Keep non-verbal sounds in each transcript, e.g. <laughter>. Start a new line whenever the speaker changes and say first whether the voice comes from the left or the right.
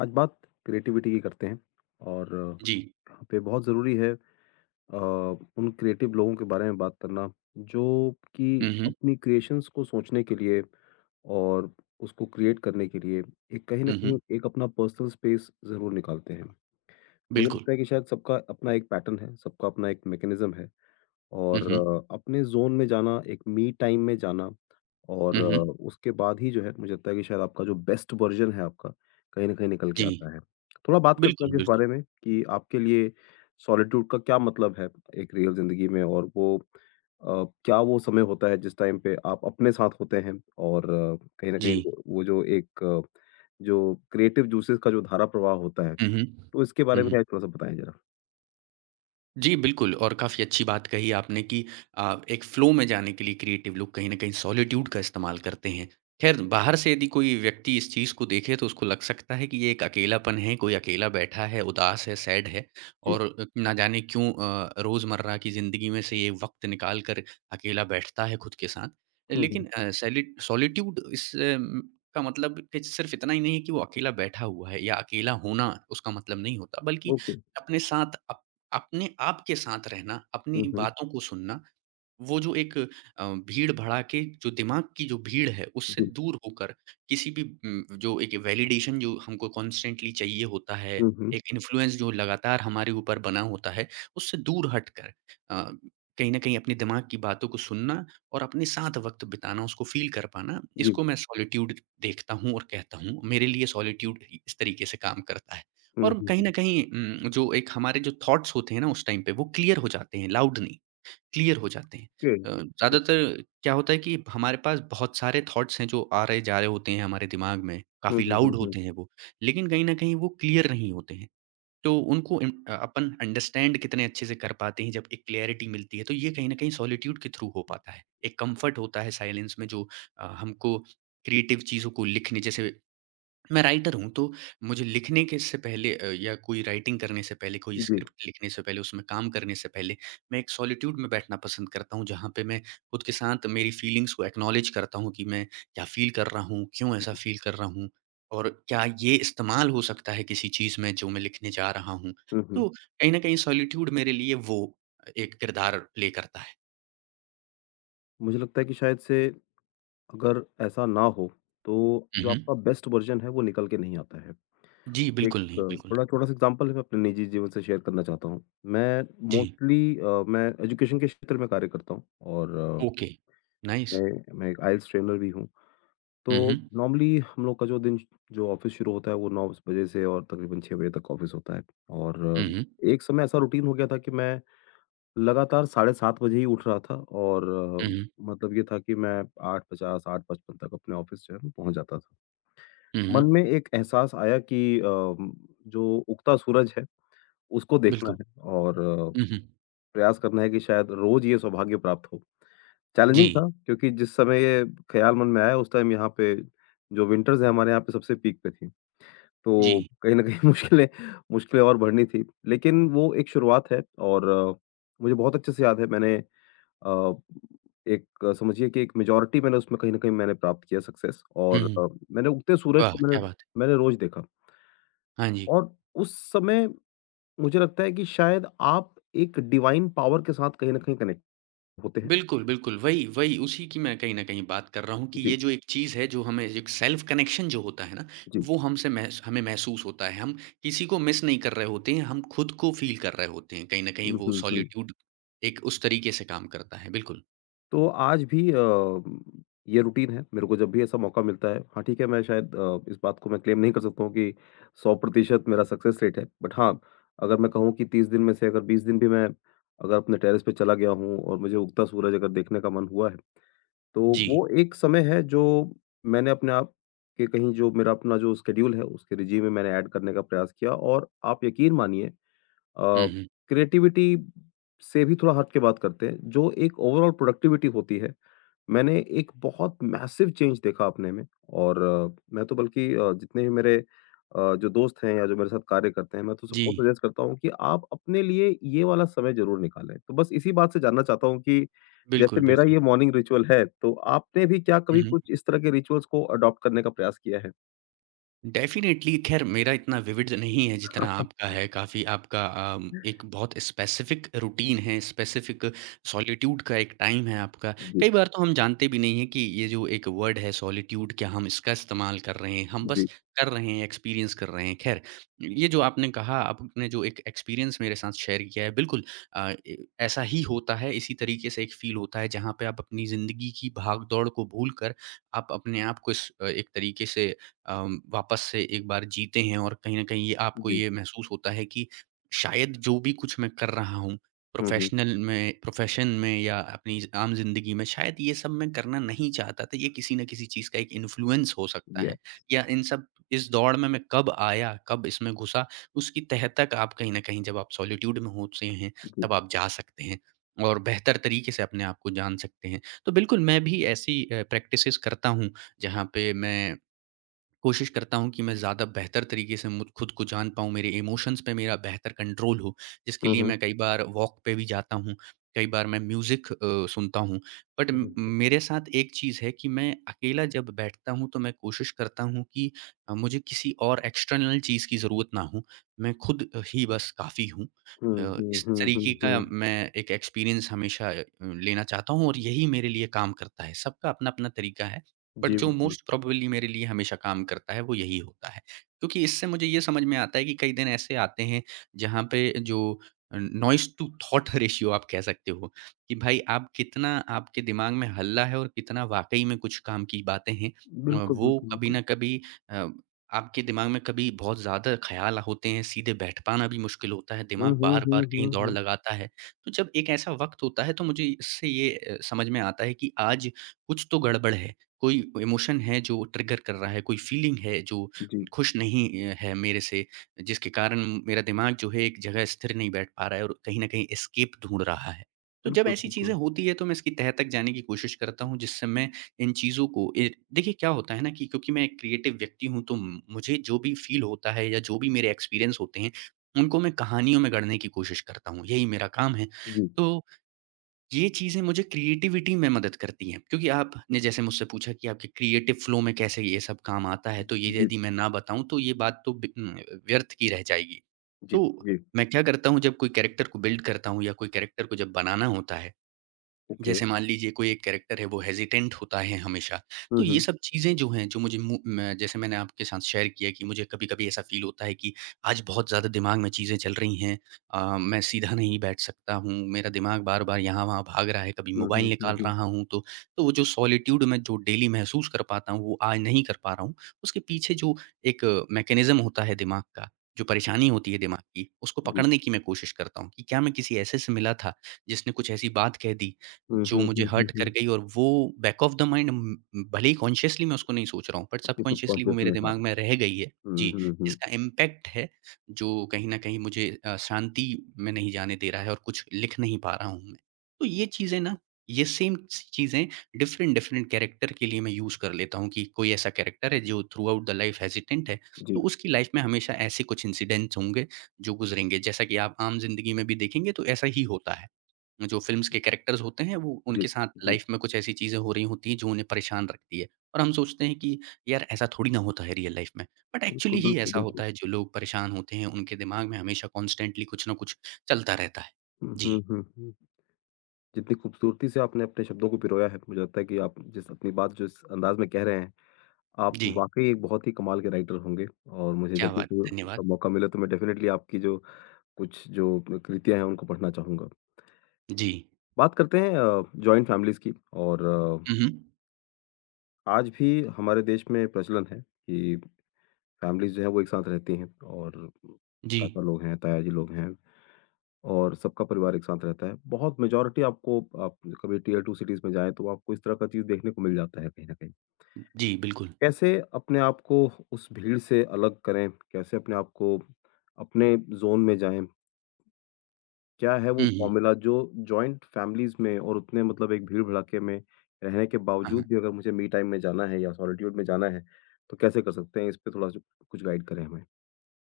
left: आज बात क्रिएटिविटी की करते हैं और
right: जी।
left: यहाँ पे बहुत ज़रूरी है अ, उन क्रिएटिव लोगों के बारे में बात करना जो कि
right: हुँ, हुँ।
left: अपनी क्रिएशंस को सोचने के लिए और उसको क्रिएट करने के लिए एक कहीं न
right: हुँ,
left: कहीं
right: हुँ।
left: एक अपना पर्सनल स्पेस ज़रूर निकालते हैं। मुझे
right: बिल्कुल।
left: लगता है कि शायद सबका अपना एक पैटर्न है, सबका अपना एक मैकेनिज़्म है।
right: हुँ,
left: और
right: हुँ।
left: अपने ज़ोन में जाना, एक मी टाइम में जाना और
right: हुँ, हुँ।
left: उसके बाद ही जो है मुझे लगता है कि शायद आपका जो बेस्ट वर्ज़न है आपका, कहीं न कहीं निकल के
right: जी।
left: आता है। थोड़ा बात करते हैं अब
right: बिल्कुल,
left: इस
right: बिल्कुल।
left: बारे में कि आपके लिए सॉलिट्यूड का क्या मतलब है एक रियल ज़िंदगी में और वो क्या वो समय होता है जिस टाइम पे आप अपने साथ होते हैं और कहीं न कहीं
right: जी।
left: वो जो एक जो क्रिएटिव जूसेज़ का जो धारा प्रवाह होता है,
right: हुँ, हुँ।
left: तो इसके बारे
right: हुँ,
left: में
right: हुँ।
left: थोड़ा-सा बताएँ ज़रा?
right: जी, बिल्कुल और काफ़ी अच्छी बात कही आपने कि एक फ़्लो में जाने के लिए क्रिएटिव लोग कहीं न कहीं सॉलिट्यूड का इस्तेमाल करते हैं। ख़ैर बाहर से यदि कोई व्यक्ति इस चीज़ को देखे तो उसको लग सकता है कि ये एक अकेलापन है, कोई अकेला बैठा है, उदास है, सैड है
left: जी।
right: और ना जाने क्यों रोज़मर्रा की ज़िंदगी में से ये वक़्त निकाल कर अकेला बैठता है खुद के साथ।
left: हुँ, हुँ।
right: लेकिन सैलिट सॉलिट्यूड का मतलब कुछ सिर्फ़ इतना ही नहीं है कि वो अकेला बैठा हुआ है या अकेला होना उसका मतलब नहीं होता, बल्कि
left: ओके।
right: अपने साथ अप अपने आप के साथ रहना, अपनी
left: हुँ, हुँ।
right: बातों को सुनना। वो जो एक भीड़-भड़ा के जो दिमाग की जो भीड़ है, उससे
left: जी।
right: दूर होकर किसी भी जो एक वैलिडेशन जो हमको कॉन्स्टेंटली चाहिए होता है,
left: हुँ, हुँ।
right: एक इन्फ्लुएंस जो लगातार हमारे ऊपर बना होता है, उससे दूर हटकर अ, कहीं न कहीं अपने दिमाग की बातों को सुनना और अपने साथ वक़्त बिताना, उसको फ़ील कर पाना,
left: जी।
right: इसको मैं सॉलिट्यूड देखता हूँ और कहता हूँ। मेरे लिए सॉलिट्यूड ही इस तरीके से काम करता है
left: हुँ,
right: और
left: हुँ,
right: कहीं न
left: हुँ।
right: कहीं जो एक हमारे जो थॉट्स होते हैं ना उस टाइम पे, वो क्लियर हो जाते हैं, लाउड नहीं। क्लियर हो जाते हैं।
left: Okay, okay.
right: ज़्यादातर क्या होता है कि हमारे पास बहुत सारे थॉट्स हैं जो आ रहे जा रहे होते हैं हमारे दिमाग में,
left: हुँ,
right: काफ़ी
left: हुँ, हुँ,
right: लाउड
left: हुँ।
right: होते हैं वो, लेकिन कहीं न कहीं वो क्लियर नहीं होते हैं। तो उनको इम अ, अपन अंडरस्टैंड कितने अच्छे से कर पाते हैं जब एक क्लैरिटी मिलती है, तो ये कहीं न कहीं सॉलिट्यूड के थ्रू हो पाता है। एक कम्फर्ट होता है साइलेंस में जो हमको क्रिएटिव चीज़ों को लिखने जैसे मैं राइटर हूँ, तो मुझे लिखने के से पहले या कोई राइटिंग करने से पहले, कोई
left: जी,
right: स्क्रिप्ट लिखने से पहले, उसमें काम करने से पहले, मैं एक सॉलिट्यूड में बैठना पसंद करता हूँ, जहाँ पे मैं खुद के साथ मेरी फीलिंग्स को एक्नॉलेज करता हूँ कि मैं क्या फ़ील कर रहा हूँ, क्यों ऐसा
left: जी।
right: फ़ील कर रहा हूँ और क्या ये इस्तेमाल हो सकता है किसी चीज़ में जो मैं लिखने जा रहा हूँ।
left: हुँ, हुँ।
right: तो कहीं न कहीं सॉलिट्यूड मेरे लिए वो एक किरदार प्ले करता है।
left: मुझे लगता है कि शायद से अगर ऐसा ना हो, तो
right: हुँ,
left: जो
right: हुँ।
left: आपका बेस्ट वर्ज़न है, वो निकल के नहीं आता है।
right: जी,
left: एक
right: बिल्कुल नहीं, बिल्कुल नहीं।
left: बड़ा छोटा-सा एग्ज़ाम्पल मैं अपने निजी जीवन से शेयर करना चाहता हूँ। मैं
right: जी,
left: मोस्टली मैं एजुकेशन के क्षेत्र में कार्य करता हूँ और
right: ओके, नाइस।
left: मैं एक आईएलटीएस ट्रेनर भी हूँ। तो
right: हुँ, हुँ।
left: नॉर्मली हम लोग का जो दिन जो ऑफ़िस शुरू होता है, वो 9 बजे से और तकरीबन 6 बजे तक ऑफ़िस होता है और
right: हुँ, हुँ।
left: एक समय ऐसा रूटीन हो गया था कि मैं लगातार साढ़े 7 बजे ही उठ रहा था और अ,
right: हुँ, हुँ।
left: मतलब ये था कि मैं 8:50, 8:55 तक अपने ऑफ़िस जो है पहुँच जाता था।
right: हुँ,
left: मन
right: हुँ।
left: में एक एहसास आया कि जो उगता सूरज है, उसको देखना
right: बिल्कुल।
left: है और
right: हुँ, हुँ।
left: प्रयास करना है कि शायद रोज़ ये सौभाग्य प्राप्त हो। चैलेंजिंग
right: जी,
left: था क्योंकि जिस समय ये ख़्याल मन में आया उस टाइम यहाँ पे जो विंटर्स हैं हमारे यहाँ पे सबसे पीक पे थी।
right: जी।
left: तो कहीं न कहीं <laughs> मुश्किलें मुश्किलें और बढ़नी थी। लेकिन वो एक शुरुआत है और मुझे बहुत अच्छे से याद है मैंने अ, एक समझिए कि एक मेजॉरिटी मैंने उसमें कहीं न कहीं मैंने प्राप्त किया सक्सेस और
right: हुँ,
left: मैंने उगते सूरज
right: वाह!
left: को मैंने
right: क्या बात है।
left: मैंने रोज़ देखा
right: हाँ जी।
left: और उस समय मुझे लगता है कि शायद आप एक डिवाइन पावर के साथ कहीं न कहीं कनेक्ट होते हैं।
right: बिल्कुल, बिल्कुल, वही वही उसी की मैं कहीं न कहीं बात कर रहा हूँ कि
left: जी,
right: ये जो एक चीज़ है जो हमें एक सेल्फ कनेक्शन जो होता है ना,
left: जी।
right: वो हमसे महस हमें महसूस होता है। हम किसी को मिस नहीं कर रहे होते हैं, हम खुद को फ़ील कर रहे होते हैं। कहीं न कहीं
left: हुँ,
right: वो
left: हुँ, हुँ।
right: सॉलिट्यूड एक उस तरीके से काम करता है। बिल्कुल।
left: तो आज भी ये रूटीन है, मेरे को जब भी ऐसा मौका मिलता है। हाँ, ठीक है, मैं शायद इस बात को मैं क्लेम नहीं कर सकता हूँ कि 100% मेरा सक्सेस रेट है। बट हाँ, अगर मैं कहूँ कि 30 दिन में से अगर 20 दिन भी मैं अगर अपने टेरेस पे चला गया हूँ और मुझे उगता सूरज अगर देखने का मन हुआ है, तो
right: जी।
left: वो एक समय है जो मैंने अपने आप के कहीं जो मेरा अपना जो शेड्यूल है, उसके रिजीम में मैंने ऐड करने का प्रयास किया और आप यकीन मानिए अ,
right: हुँ, हुँ।
left: क्रिएटिविटी से भी थोड़ा हट के बात करते हैं, जो एक ओवरऑल प्रोडक्टिविटी होती है मैंने एक बहुत मैसिव चेंज देखा अपने में और मैं तो बल्कि जितने भी मेरे जो दोस्त हैं या जो मेरे साथ कार्य करते हैं, मैं तो
right: जी।
left: सबको सजेस्ट करता हूँ कि आप अपने लिए ये वाला समय ज़रूर निकालें। तो बस इसी बात से जानना चाहता हूँ कि जैसे
right: बिल्कुल,
left: मेरा
right: बिल्कुल।
left: ये मॉर्निंग रिचुअल है, तो आपने भी क्या
right: हुँ,
left: कभी
right: हुँ।
left: कुछ इस तरह के रिचुअल्स को अडॉप्ट करने का प्रयास किया है?
right: डेफ़िनेटली, ख़ैर मेरा इतना विविड नहीं है जितना आपका
left: <laughs>
right: है, काफ़ी आपका एक बहुत स्पेसिफ़िक रूटीन है, स्पेसिफ़िक सॉलिट्यूड का एक टाइम है आपका।
left: जी,
right: कई बार तो हम जानते भी नहीं हैं कि ये जो एक वर्ड है सॉलिट्यूड क्या हम इसका इस्तेमाल कर रहे हैं, हम बस
left: जी,
right: कर रहे हैं, एक्सपीरियंस कर रहे हैं। ख़ैर, ये जो आपने कहा, आपने जो एक एक्सपीरियंस मेरे साथ शेयर किया है, बिल्कुल अ, ए ऐसा ही होता है, इसी तरीके से एक फ़ील होता है जहाँ पे आप अपनी ज़िंदगी की भाग-दौड़ को भूल कर आप अपने आप को इस एक तरीके से वापस से एक बार जीते हैं और कहीं न कहीं ये आपको
left: जी।
right: ये महसूस होता है कि शायद जो भी कुछ मैं कर रहा हूँ,
left: हुँ, हुँ।
right: प्रोफ़ेशन में या अपनी आम ज़िंदगी में शायद ये सब मैं करना नहीं चाहता था। ये किसी न किसी चीज़ का एक इन्फ्लुएंस हो सकता
left: या
right: है या इन सब इस दौड़ में मैं कब आया, कब इसमें घुसा, उसकी तह तक आप कहीं न कहीं जब आप सॉलिट्यूड में होते हैं,
left: जी।
right: तब आप जा सकते हैं और बेहतर तरीके से अपने आप को जान सकते हैं। तो बिल्कुल मैं भी ऐसी प्रैक्टिसेज़ करता हूँ, जहाँ पे मैं कोशिश करता हूँ कि मैं ज़्यादा बेहतर तरीके से मुझ खुद को जान पाऊँ, मेरे इमोशंस पे मेरा बेहतर कंट्रोल हो, जिसके
left: हुँ,
right: लिए
left: हुँ।
right: मैं कई बार वॉक पे भी जाता हूँ, कई बार मैं म्यूज़िक सुनता हूँ। बट म
left: बिल्कुल।
right: मेरे साथ एक चीज़ है कि मैं अकेला जब बैठता हूँ, तो मैं कोशिश करता हूँ कि मुझे किसी और एक्सटर्नल चीज़ की ज़रूरत ना हो, मैं खुद ही बस काफ़ी हूँ।
left: हुँ, हुँ,
right: इस
left: हुँ, हुँ,
right: तरीके का
left: हुँ।
right: मैं एक एक्सपीरियंस हमेशा लेना चाहता हूँ और यही मेरे लिए काम करता है। सबका अपना-अपना तरीका है। बट
left: जी,
right: जो
left: बिल्कुल।
right: मोस्ट प्रोबेबली मेरे लिए हमेशा काम करता है वो यही होता है। क्योंकि इससे मुझे ये समझ में आता है कि कई दिन ऐसे आते हैं जहाँ पे जो नॉइज़ टू थॉट रेशियो आप कह सकते हो कि भाई आप कितना आपके दिमाग में हल्ला है और कितना वाक़ई में कुछ काम की बातें हैं।
left: बिल्कुल,
right: वो
left: बिल्कुल,
right: कभी
left: बिल्कुल।
right: न कभी अ, आपके दिमाग में कभी बहुत ज़्यादा ख़्याल होते हैं, सीधे बैठ पाना भी मुश्किल होता है,
left: हुँ,
right: दिमाग
left: हुँ,
right: बार-बार
left: हुँ,
right: कहीं
left: हुँ,
right: दौड़
left: हुँ।
right: लगाता है। तो जब एक ऐसा वक़्त होता है तो मुझे इससे ये समझ में आता है कि आज कुछ तो गड़बड़ है। कोई इमोशन है जो ट्रिगर कर रहा है, कोई फीलिंग है जो
left: जी,
right: खुश नहीं है मेरे से, जिसके कारण मेरा दिमाग जो है एक जगह स्थिर नहीं बैठ पा रहा है और कहीं न कहीं एस्केप ढूँढ रहा है। तो जब
left: बिल्कुल,
right: ऐसी चीज़ें
left: बिल्कुल।
right: होती हैं तो मैं इसकी तह तक जाने की कोशिश करता हूँ जिससे मैं इन चीज़ों को ए देखिए क्या होता है ना कि क्योंकि मैं एक क्रिएटिव व्यक्ति हूँ तो मुझे जो भी फील होता है या जो भी मेरे एक्सपीरियंस होते हैं, उनको मैं कहानियों में गढ़ने की कोशिश करता हूँ, यही मेरा काम है।
left: जी,
right: तो ये चीज़ें मुझे क्रिएटिविटी में मदद करती हैं क्योंकि आपने जैसे मुझसे पूछा कि आपके क्रिएटिव फ्लो में कैसे ये सब काम आता है, तो ये
left: जी,
right: यदि मैं ना बताऊँ तो ये बात तो व्यर्थ की रह जाएगी।
left: जी,
right: तो
left: जी,
right: मैं क्या करता हूँ जब कोई कैरेक्टर को बिल्ड करता हूँ या कोई कैरेक्टर को जब बनाना होता है,
left: ओके।
right: जैसे मान लीजिए कोई एक कैरेक्टर है वो हेज़िटेंट होता है हमेशा,
left: हुँ,
right: तो ये
left: हुँ।
right: सब चीज़ें जो हैं जो मुझे मु मैं जैसे मैंने आपके साथ शेयर किया कि मुझे कभी-कभी ऐसा फ़ील होता है कि आज बहुत ज़्यादा दिमाग में चीज़ें चल रही हैं, मैं सीधा नहीं बैठ सकता हूँ, मेरा दिमाग बार-बार यहाँ-वहाँ भाग रहा है, कभी
left: हुँ,
right: मोबाइल
left: हुँ, हुँ,
right: निकाल
left: हुँ।
right: रहा हूँ तो वो जो सॉलिट्यूड मैं जो डेली महसूस कर पाता हूँ वो आज नहीं कर पा रहा हूँ। उसके पीछे जो एक मैकेनिज़्म होता है दिमाग का, जो परेशानी होती है दिमाग की, उसको
left: जी।
right: पकड़ने की मैं कोशिश करता हूँ कि क्या मैं किसी ऐसे से मिला था जिसने कुछ ऐसी बात कह दी
left: हुँ,
right: जो
left: हुँ,
right: मुझे
left: हुँ, हुँ,
right: हर्ट कर
left: हुँ।
right: गई और वो बैक ऑफ द माइंड म भले ही कॉन्शियसली मैं उसको नहीं सोच रहा हूँ, बट
left: आपके
right: सबकॉन्शियसली वो
left: सबकॉन्शियस
right: मेरे
left: में, हाँ।
right: दिमाग में रह गई है।
left: हुँ,
right: जी,
left: हुँ, हुँ।
right: जिसका इम्पैक्ट है जो कहीं न कहीं मुझे शांति में नहीं जाने दे रहा है और कुछ लिख नहीं पा रहा हूँ मैं। तो ये चीज़ें ना, ये सेम स चीज़ें डिफरेंट, डिफरेंट कैरेक्टर के लिए मैं यूज़ कर लेता हूँ कि कोई ऐसा कैरेक्टर है जो throughout the life hesitant है,
left: जी,
right: तो उसकी लाइफ में हमेशा ऐसे कुछ इंसिडेंट्स होंगे जो गुज़रेंगे। जैसा कि आप आम ज़िंदगी में भी देखेंगे तो ऐसा ही होता है। जो फ़िल्म्स के
left: जी,
right: कैरेक्टर्स होते हैं वो
left: जी,
right: उनके साथ
left: जी।
right: लाइफ़ में कुछ ऐसी चीज़ें हो रही होती हैं जो उन्हें परेशान रखती है। और हम सोचते हैं कि यार ऐसा थोड़ी ना होता है रियल लाइफ़ में। बट
left: बिल्कुल,
right: एक्चुअली ही
left: बिल्कुल,
right: ऐसा
left: बिल्कुल।
right: होता है जो लोग परेशान होते हैं उनके दिमाग में हमेशा कॉन्स्टेंटली कुछ ना कुछ चलता रहता है।
left: हुँ,
right: जी,
left: हुँ, हुँ, हुँ। जितनी खूबसूरती से आपने अपने शब्दों को पिरोया है, मुझे लगता है कि आप जिस अपनी बात जिस अंदाज़ में कह रहे हैं, आप
right: जी,
left: वाक़ई एक बहुत ही कमाल के राइटर होंगे और मुझे
right: क्या
left: जब भी
right: बात!
left: कोई
right: धन्यवाद।
left: ऐसा मौका मिले तो मैं डेफ़िनेटली आपकी जो कुछ जो कृतियाँ हैं, उनको पढ़ना चाहूँगा।
right: जी।
left: बात करते हैं जॉइंट फैमिलीज़ की और अ,
right: हुँ, हुँ।
left: आज भी हमारे देश में प्रचलन है कि फैमिलीज़ जो हैं वो एक साथ रहती हैं और
right: जी,
left: चाचा लोग हैं, ताया जी लोग हैं और सबका परिवार एक साथ रहता है। बहुत मेजॉरिटी आपको आप कभी टियर 2 सिटीज़ में जाएँ तो आपको इस तरह का चीज़ देखने को मिल जाता है कहीं न कहीं।
right: जी बिल्कुल।
left: कैसे अपने आप को उस भीड़ से अलग करें? कैसे अपने आप को अपने ज़ोन में जाएँ? क्या है वो
right: हुँ, हुँ।
left: फ़ॉर्मूला जो जॉइंट फैमिलीज़ में और उतने मतलब एक भीड़-भड़ाके में रहने के
right: हाँ,
left: बावजूद
right: हाँ।
left: भी अगर मुझे मी टाइम में जाना है या सॉलिट्यूड में जाना है, तो कैसे कर सकते हैं? इस पे थोड़ा-सा कुछ गाइड करें हमें।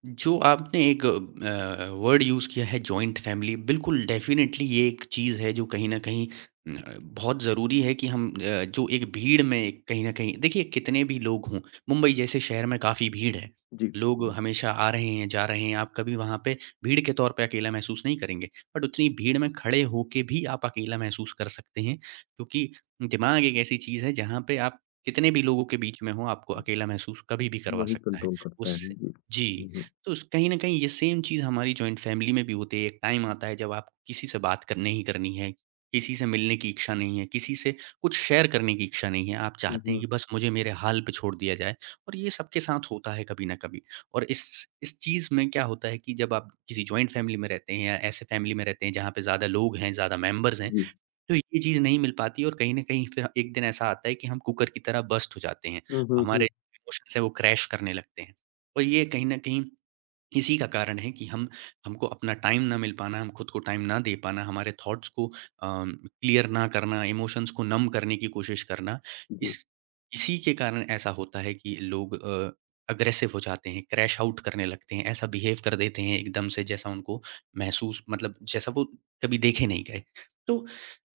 right: जो आपने एक वर्ड यूज़ किया है जॉइंट फैमिली, बिल्कुल डेफ़िनेटली ये एक चीज़ है जो कहीं न कहीं बहुत ज़रूरी है कि हम जो एक भीड़ में कहीं न कहीं देखिए कितने भी लोग हों, मुंबई जैसे शहर में काफ़ी भीड़ है।
left: जी।
right: लोग
left: हुँ,
right: हमेशा आ रहे हैं, जा रहे हैं, आप कभी वहाँ पे भीड़ के तौर पे अकेला महसूस नहीं करेंगे। बट उतनी भीड़ में खड़े होके भी आप अकेला महसूस कर सकते हैं क्योंकि दिमाग एक ऐसी चीज़ है जहाँ पे आप कितने भी लोगों के बीच में हों, आपको अकेला महसूस कभी भी करवा
left: वही
right: सकता है।
left: कंट्रोल करता है।
right: उस
left: जी। हुँ,
right: जी।
left: हुँ।
right: तो स कहीं न कहीं ये सेम चीज़ हमारी जॉइंट फैमिली में भी होती है। एक टाइम आता है जब आपको किसी से बात करनी ही करनी है, किसी से मिलने की इच्छा नहीं है, किसी से कुछ शेयर करने की इच्छा नहीं है। आप
left: हुँ,
right: चाहते हैं
left: हुँ।
right: कि बस मुझे मेरे हाल पे छोड़ दिया जाए और ये सबके साथ होता है कभी न कभी। और इस इस चीज़ में क्या होता है कि जब आप किसी जॉइंट फैमिली में रहते हैं या ऐसे फैमिली में रहते हैं जहाँ पे ज़्यादा लोग हैं, ज़्यादा मेंबर्स हैं,
left: जी।
right: तो ये चीज़ नहीं मिल पाती और कहीं न कहीं फिर एक दिन ऐसा आता है कि हम कुकर की तरह बर्स्ट हो जाते हैं।
left: हुँ, हुँ, हुँ।
right: हमारे इमोशंस हैं वो क्रैश करने लगते हैं। और ये कहीं न कहीं इसी का कारण है कि हम हमको अपना टाइम ना मिल पाना, हम खुद को टाइम ना दे पाना, हमारे थॉट्स को अम, क्लियर ना करना, इमोशंस को नम करने की कोशिश करना,
left: जी।
right: इस इसी के कारण ऐसा होता है कि लोग अग्रेसिव हो जाते हैं, क्रैश आउट करने लगते हैं, ऐसा बिहेव कर देते हैं एकदम से जैसा उनको महसूस मतलब जैसा वो कभी देखे नहीं गए। तो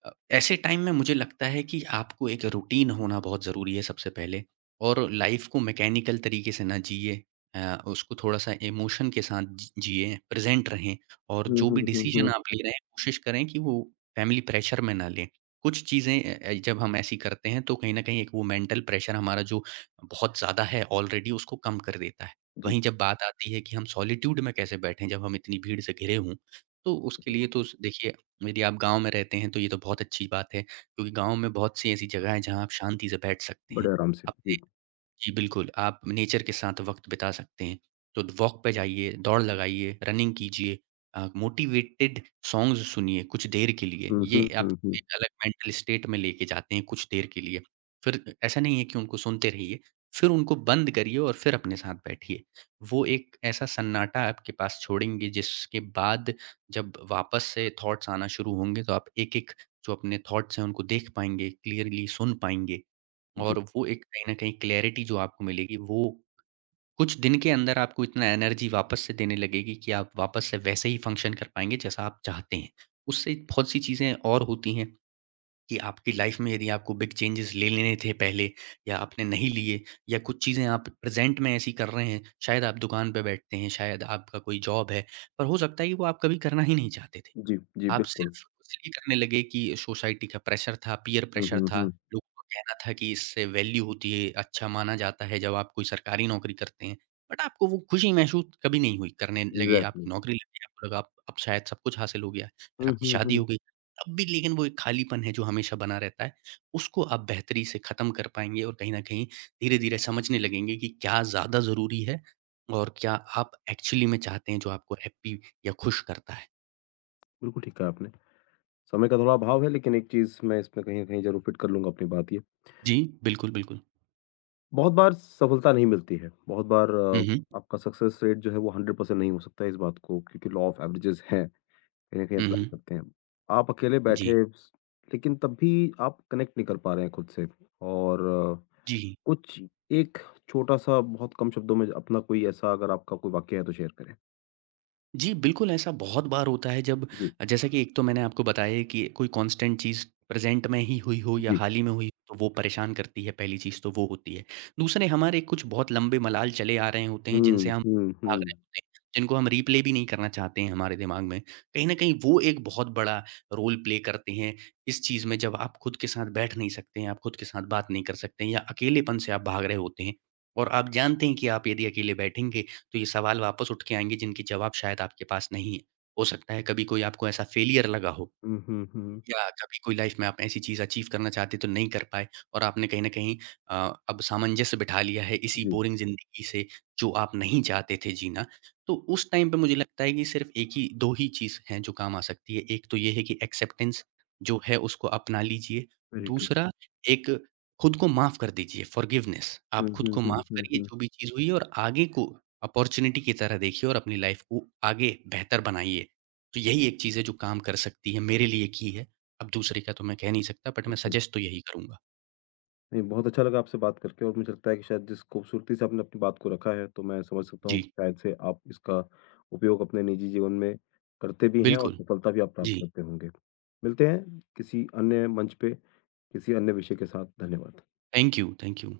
right: ऐसे टाइम में मुझे लगता है कि आपको एक रूटीन होना बहुत ज़रूरी है सबसे पहले और लाइफ़ को मैकेनिकल तरीके से ना जिए। उसको थोड़ा-सा इमोशन के साथ जिएँ, प्रेज़ेंट रहें और
left: हुँ,
right: जो
left: हुँ,
right: भी
left: हुँ,
right: डिसीज़न
left: हुँ।
right: आप ले रहे हैं, कोशिश करें कि वो फैमिली प्रेशर में ना लें। कुछ चीज़ें जब हम ऐसी करते हैं, तो कहीं न कहीं एक वो मेंटल प्रेशर हमारा जो बहुत ज़्यादा है ऑलरेडी, उसको कम कर देता है।
left: जी,
right: वहीं जब बात आती है कि हम सॉलिट्यूड में कैसे बैठें, जब हम इतनी भीड़ से घिरे हों, तो उसके लिए तो स देखिए, यदि आप गाँव में रहते हैं, तो ये तो बहुत अच्छी बात है क्योंकि गाँव में बहुत सी ऐसी जगह हैं, जहाँ आप शांति से बैठ सकते हैं।
left: बड़े आराम से।
right: अपने
left: जी।
right: जी, बिल्कुल, आप नेचर के साथ वक़्त बिता सकते हैं। तो वॉक पे जाइए, दौड़ लगाइए, रनिंग कीजिए मोटिवेटेड सॉन्ग्स सुनिए कुछ देर के लिए।
left: हुँ,
right: ये
left: हुँ, हुँ,
right: आपको
left: हुँ।
right: एक अलग मेंटल स्टेट में लेके जाते हैं कुछ देर के लिए। फिर ऐसा नहीं है कि उनको सुनते रहिए, फिर उनको बंद करिए और फिर अपने साथ बैठिए। वो एक ऐसा सन्नाटा आपके पास छोड़ेंगे जिसके बाद जब वापस से थॉट्स आना शुरू होंगे तो आप एक-एक जो अपने थॉट्स हैं उनको देख पाएँगे, क्लियरली सुन पाएँगे।
left: जी,
right: और वो एक कहीं न कहीं क्लैरिटी जो आपको मिलेगी, वो कुछ दिन के अंदर आपको इतना एनर्जी वापस से देने लगेगी कि आप वापस से वैसे ही फ़ंक्शन कर पाएँगे जैसा आप चाहते हैं। उससे बहुत सी चीज़ें और होती हैं कि आपकी लाइफ़ में यदि आपको बिग चेंजेज़ ले लेने थे पहले या आपने नहीं लिए या कुछ चीज़ें आप प्रेज़ेंट में ऐसी कर रहे हैं, शायद आप दुकान पे बैठते हैं, शायद आपका कोई जॉब है, पर हो सकता है कि वो आप कभी करना ही नहीं चाहते थे।
left: जी, जी,
right: आप
left: बिल्कुल।
right: सिर्फ़ इसलिए करने लगे कि सोसाइटी का प्रेशर था, पीयर
left: हुँ,
right: प्रेशर
left: हुँ,
right: था,
left: हुँ।
right: लोगों का कहना था कि इससे वैल्यू होती है, अच्छा माना जाता है जब आप कोई सरकारी नौकरी करते हैं। बट आपको वो खुशी महसूस कभी नहीं हुई, करने लगे,
left: इग्ज़ैक्टली।
right: आपकी नौकरी लग गई, आपको लगा आप अब शायद सब कुछ हासिल हो गया, फिर
left: हुँ,
right: आपकी
left: हुँ,
right: शादी हो
left: हुँ।
right: गई। तब भी लेकिन वो एक खालीपन है जो हमेशा बना रहता है, उसको आप बेहतरी से ख़त्म कर पाएँगे और कहीं न कहीं धीरे-धीरे समझने लगेंगे कि क्या ज़्यादा ज़रूरी है और क्या आप एक्चुअली में चाहते हैं जो आपको हैप्पी या खुश करता है।
left: बिल्कुल ठीक कहा आपने। समय का थोड़ा अभाव है लेकिन एक चीज़ मैं इसमें कहीं न कहीं ज़रूर फिट कर लूँगा अपनी बात।
right: जी, बिल्कुल, बिल्कुल।
left: बहुत बार सफलता नहीं मिलती है। बहुत बार
right: हुँ, हुँ।
left: आपका सक्सेस रेट जो है वो 100% नहीं हो सकता है इस बात को क्योंकि लॉ ऑफ एवरेजेस है, कहीं न कहीं
right: हुँ,
left: अप्लाई
right: हुँ।
left: करते हैं। आप अकेले
right: जी।
left: बैठे स- लेकिन तब भी आप कनेक्ट नहीं कर पा रहे हैं खुद से और
right: जी।
left: कुछ एक छोटा-सा बहुत कम शब्दों में अपना कोई ऐसा अगर आपका कोई वाक्य है तो शेयर करें?
right: जी, बिल्कुल ऐसा बहुत बार होता है जब
left: जी,
right: जैसा कि एक तो मैंने आपको बताया है कि कोई कांस्टेंट चीज़ प्रेज़ेंट में ही हुई हो या
left: जी।
right: हाल ही में हुई हो, तो वो परेशान करती है, पहली चीज़ तो वो होती है। दूसरे हमारे कुछ बहुत लंबे मलाल चले आ रहे होते हैं जिनसे
left: हुँ,
right: हम
left: हुँ,
right: भाग
left: हुँ।
right: रहे होते हैं, जिनको हम रिप्ले भी नहीं करना चाहते हैं हमारे दिमाग में। कहीं न कहीं वो एक बहुत बड़ा रोल प्ले करते हैं इस चीज़ में जब आप खुद के साथ बैठ नहीं सकते हैं, आप खुद के साथ बात नहीं कर सकते हैं या अकेलेपन से आप भाग रहे होते हैं और आप जानते हैं कि आप यदि अकेले बैठेंगे तो ये सवाल वापस उठ के आएँगे जिनके जवाब शायद आपके पास नहीं है। हो सकता है कभी कोई आपको ऐसा फेलियर लगा हो
left: हुँ, हुँ, हुँ।
right: या कभी कोई लाइफ में आप ऐसी चीज़ अचीव करना चाहते तो नहीं कर पाए और आपने कहीं न कहीं अ, अब सामंजस्य बिठा लिया है इसी
left: जी,
right: बोरिंग ज़िंदगी से जो आप नहीं चाहते थे जीना। तो उस टाइम पे मुझे लगता है कि सिर्फ़ एक ही 2 ही चीज़ हैं जो काम आ सकती है। एक तो ये है कि एक्सेप्टेंस जो है उसको अपना लीजिए।
left: Very true.
right: दूसरा एक खुद को माफ़ कर दीजिए फॉरगिवनेस।
left: हुँ,
right: आप खुद
left: हुँ,
right: को
left: हुँ,
right: माफ़
left: हुँ,
right: करिए
left: हुँ।
right: जो भी चीज़ हुई है और आगे को अपॉर्च्युनिटी की तरह देखिए और अपनी लाइफ़ को आगे बेहतर बनाइए। तो यही एक चीज़ है जो काम कर सकती है, मेरे लिए की है। अब दूसरे का तो मैं कह नहीं सकता बट मैं
left: बिल्कुल।
right: सजेस्ट तो यही करूँगा।
left: नहीं, बहुत अच्छा लगा आपसे बात करके और मुझे लगता है कि शायद जिस खूबसूरती से आपने अपनी बात को रखा है, तो मैं समझ सकता हूँ
right: जी,
left: शायद से आप इसका उपयोग अपने निजी जीवन में करते भी हैं और
right: बिल्कुल।
left: सफलता भी आप प्राप्त
right: जी,
left: करते होंगे। मिलते हैं किसी अन्य मंच पे, किसी अन्य विषय के साथ। धन्यवाद।
right: Thank you, thank you.